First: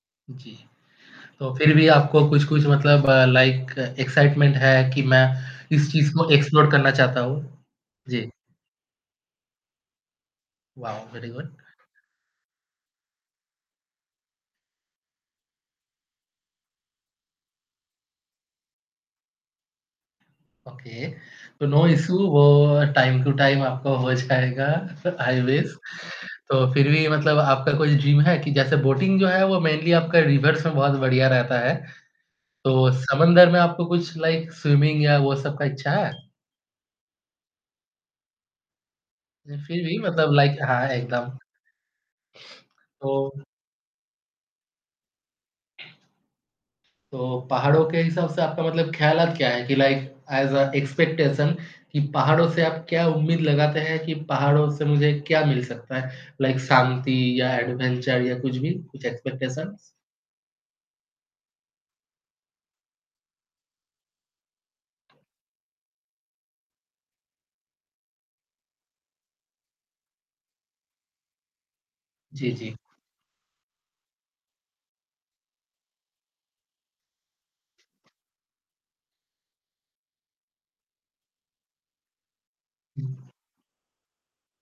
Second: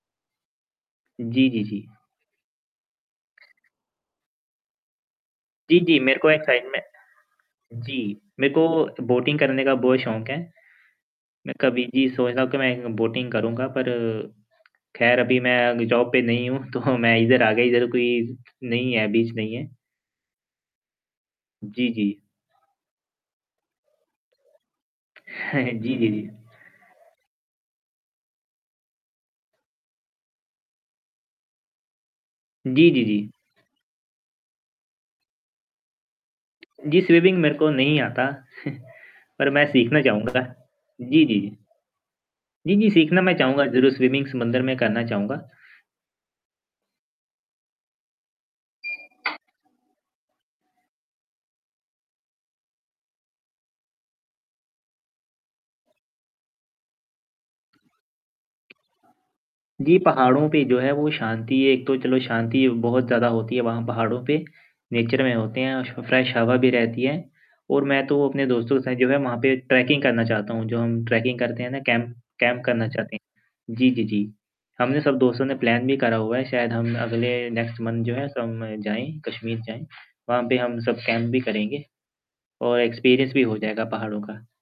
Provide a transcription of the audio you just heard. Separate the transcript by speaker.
Speaker 1: जी,
Speaker 2: जी,
Speaker 1: तो
Speaker 2: जी,
Speaker 1: फिर
Speaker 2: जी।
Speaker 1: भी आपको कुछ-कुछ मतलब अ, लाइक एक्साइटमेंट है कि मैं
Speaker 2: जी,
Speaker 1: इस
Speaker 2: जी।
Speaker 1: चीज़
Speaker 2: मेरे
Speaker 1: को
Speaker 2: को एक साइड
Speaker 1: एक्सप्लोर
Speaker 2: में
Speaker 1: करना चाहता हूँ।
Speaker 2: जी,
Speaker 1: जी।
Speaker 2: मेरे को बोटिंग करने का बहुत शौक है,
Speaker 1: वाओ! Very good.
Speaker 2: मैं कभी जी, सोचता हूँ कि मैं एक बोटिंग करूँगा पर खैर अभी मैं अग जॉब पे नहीं हूँ, तो मैं इधर आ गई, इधर कोई नहीं है, बीच नहीं है।
Speaker 1: ओके, तो नो
Speaker 2: जी,
Speaker 1: इश्यू
Speaker 2: जी।
Speaker 1: वो टाइम टू टाइम आपका हो जाएगा, आई विश,
Speaker 2: जी, जी, जी।
Speaker 1: तो फिर भी मतलब आपका कुछ ड्रीम है कि जैसे बोटिंग जो है वो मेनली आपका रिवर्स में बहुत बढ़िया रहता है,
Speaker 2: जी,
Speaker 1: तो
Speaker 2: जी, जी।
Speaker 1: समुद्र में आपको कुछ लाइक स्विमिंग या वो सब का इच्छा है?
Speaker 2: जी, स्विमिंग मेरे को नहीं आता, पर मैं
Speaker 1: फिर भी
Speaker 2: सीखना
Speaker 1: मतलब
Speaker 2: चाहूँगा।
Speaker 1: लाइक हाँ, हाँ।
Speaker 2: जी,
Speaker 1: एकदम।
Speaker 2: जी, जी। जी, जी। सीखना
Speaker 1: तो
Speaker 2: मैं चाहूँगा ज़रूर, स्विमिंग समुद्र में करना चाहूँगा।
Speaker 1: तो पहाड़ों के हिसाब से आपका मतलब ख्यालात क्या हैं कि लाइक ऐज़ अ, एक्सपेक्टेशन कि पहाड़ों से आप क्या उम्मीद लगाते हैं कि पहाड़ों से मुझे क्या मिल सकता है, लाइक शांति या एडवेंचर या कुछ भी, कुछ एक्सपेक्टेशन्स?
Speaker 2: जी, पहाड़ों पे जो है वो शांति है, एक तो चलो शांति बहुत ज़्यादा होती है वहाँ पहाड़ों पे, नेचर में होते हैं, सो फ्रेश हवा भी रहती है और मैं तो अपने दोस्तों के साथ जो है वहाँ पे ट्रैकिंग करना चाहता हूँ, जो हम ट्रैकिंग करते हैं ना कैंप
Speaker 1: जी,
Speaker 2: कैंप
Speaker 1: जी।
Speaker 2: करना चाहते हैं। जी, जी, जी। हमने सब दोस्तों ने प्लान भी करा हुआ है, शायद हम अगले नेक्स्ट मन्थ जो है सब जाएँ, कश्मीर जाएँ, वहाँ पे हम सब कैंप भी करेंगे और
Speaker 1: हुँ।
Speaker 2: एक्सपीरियंस भी हो जाएगा पहाड़ों का।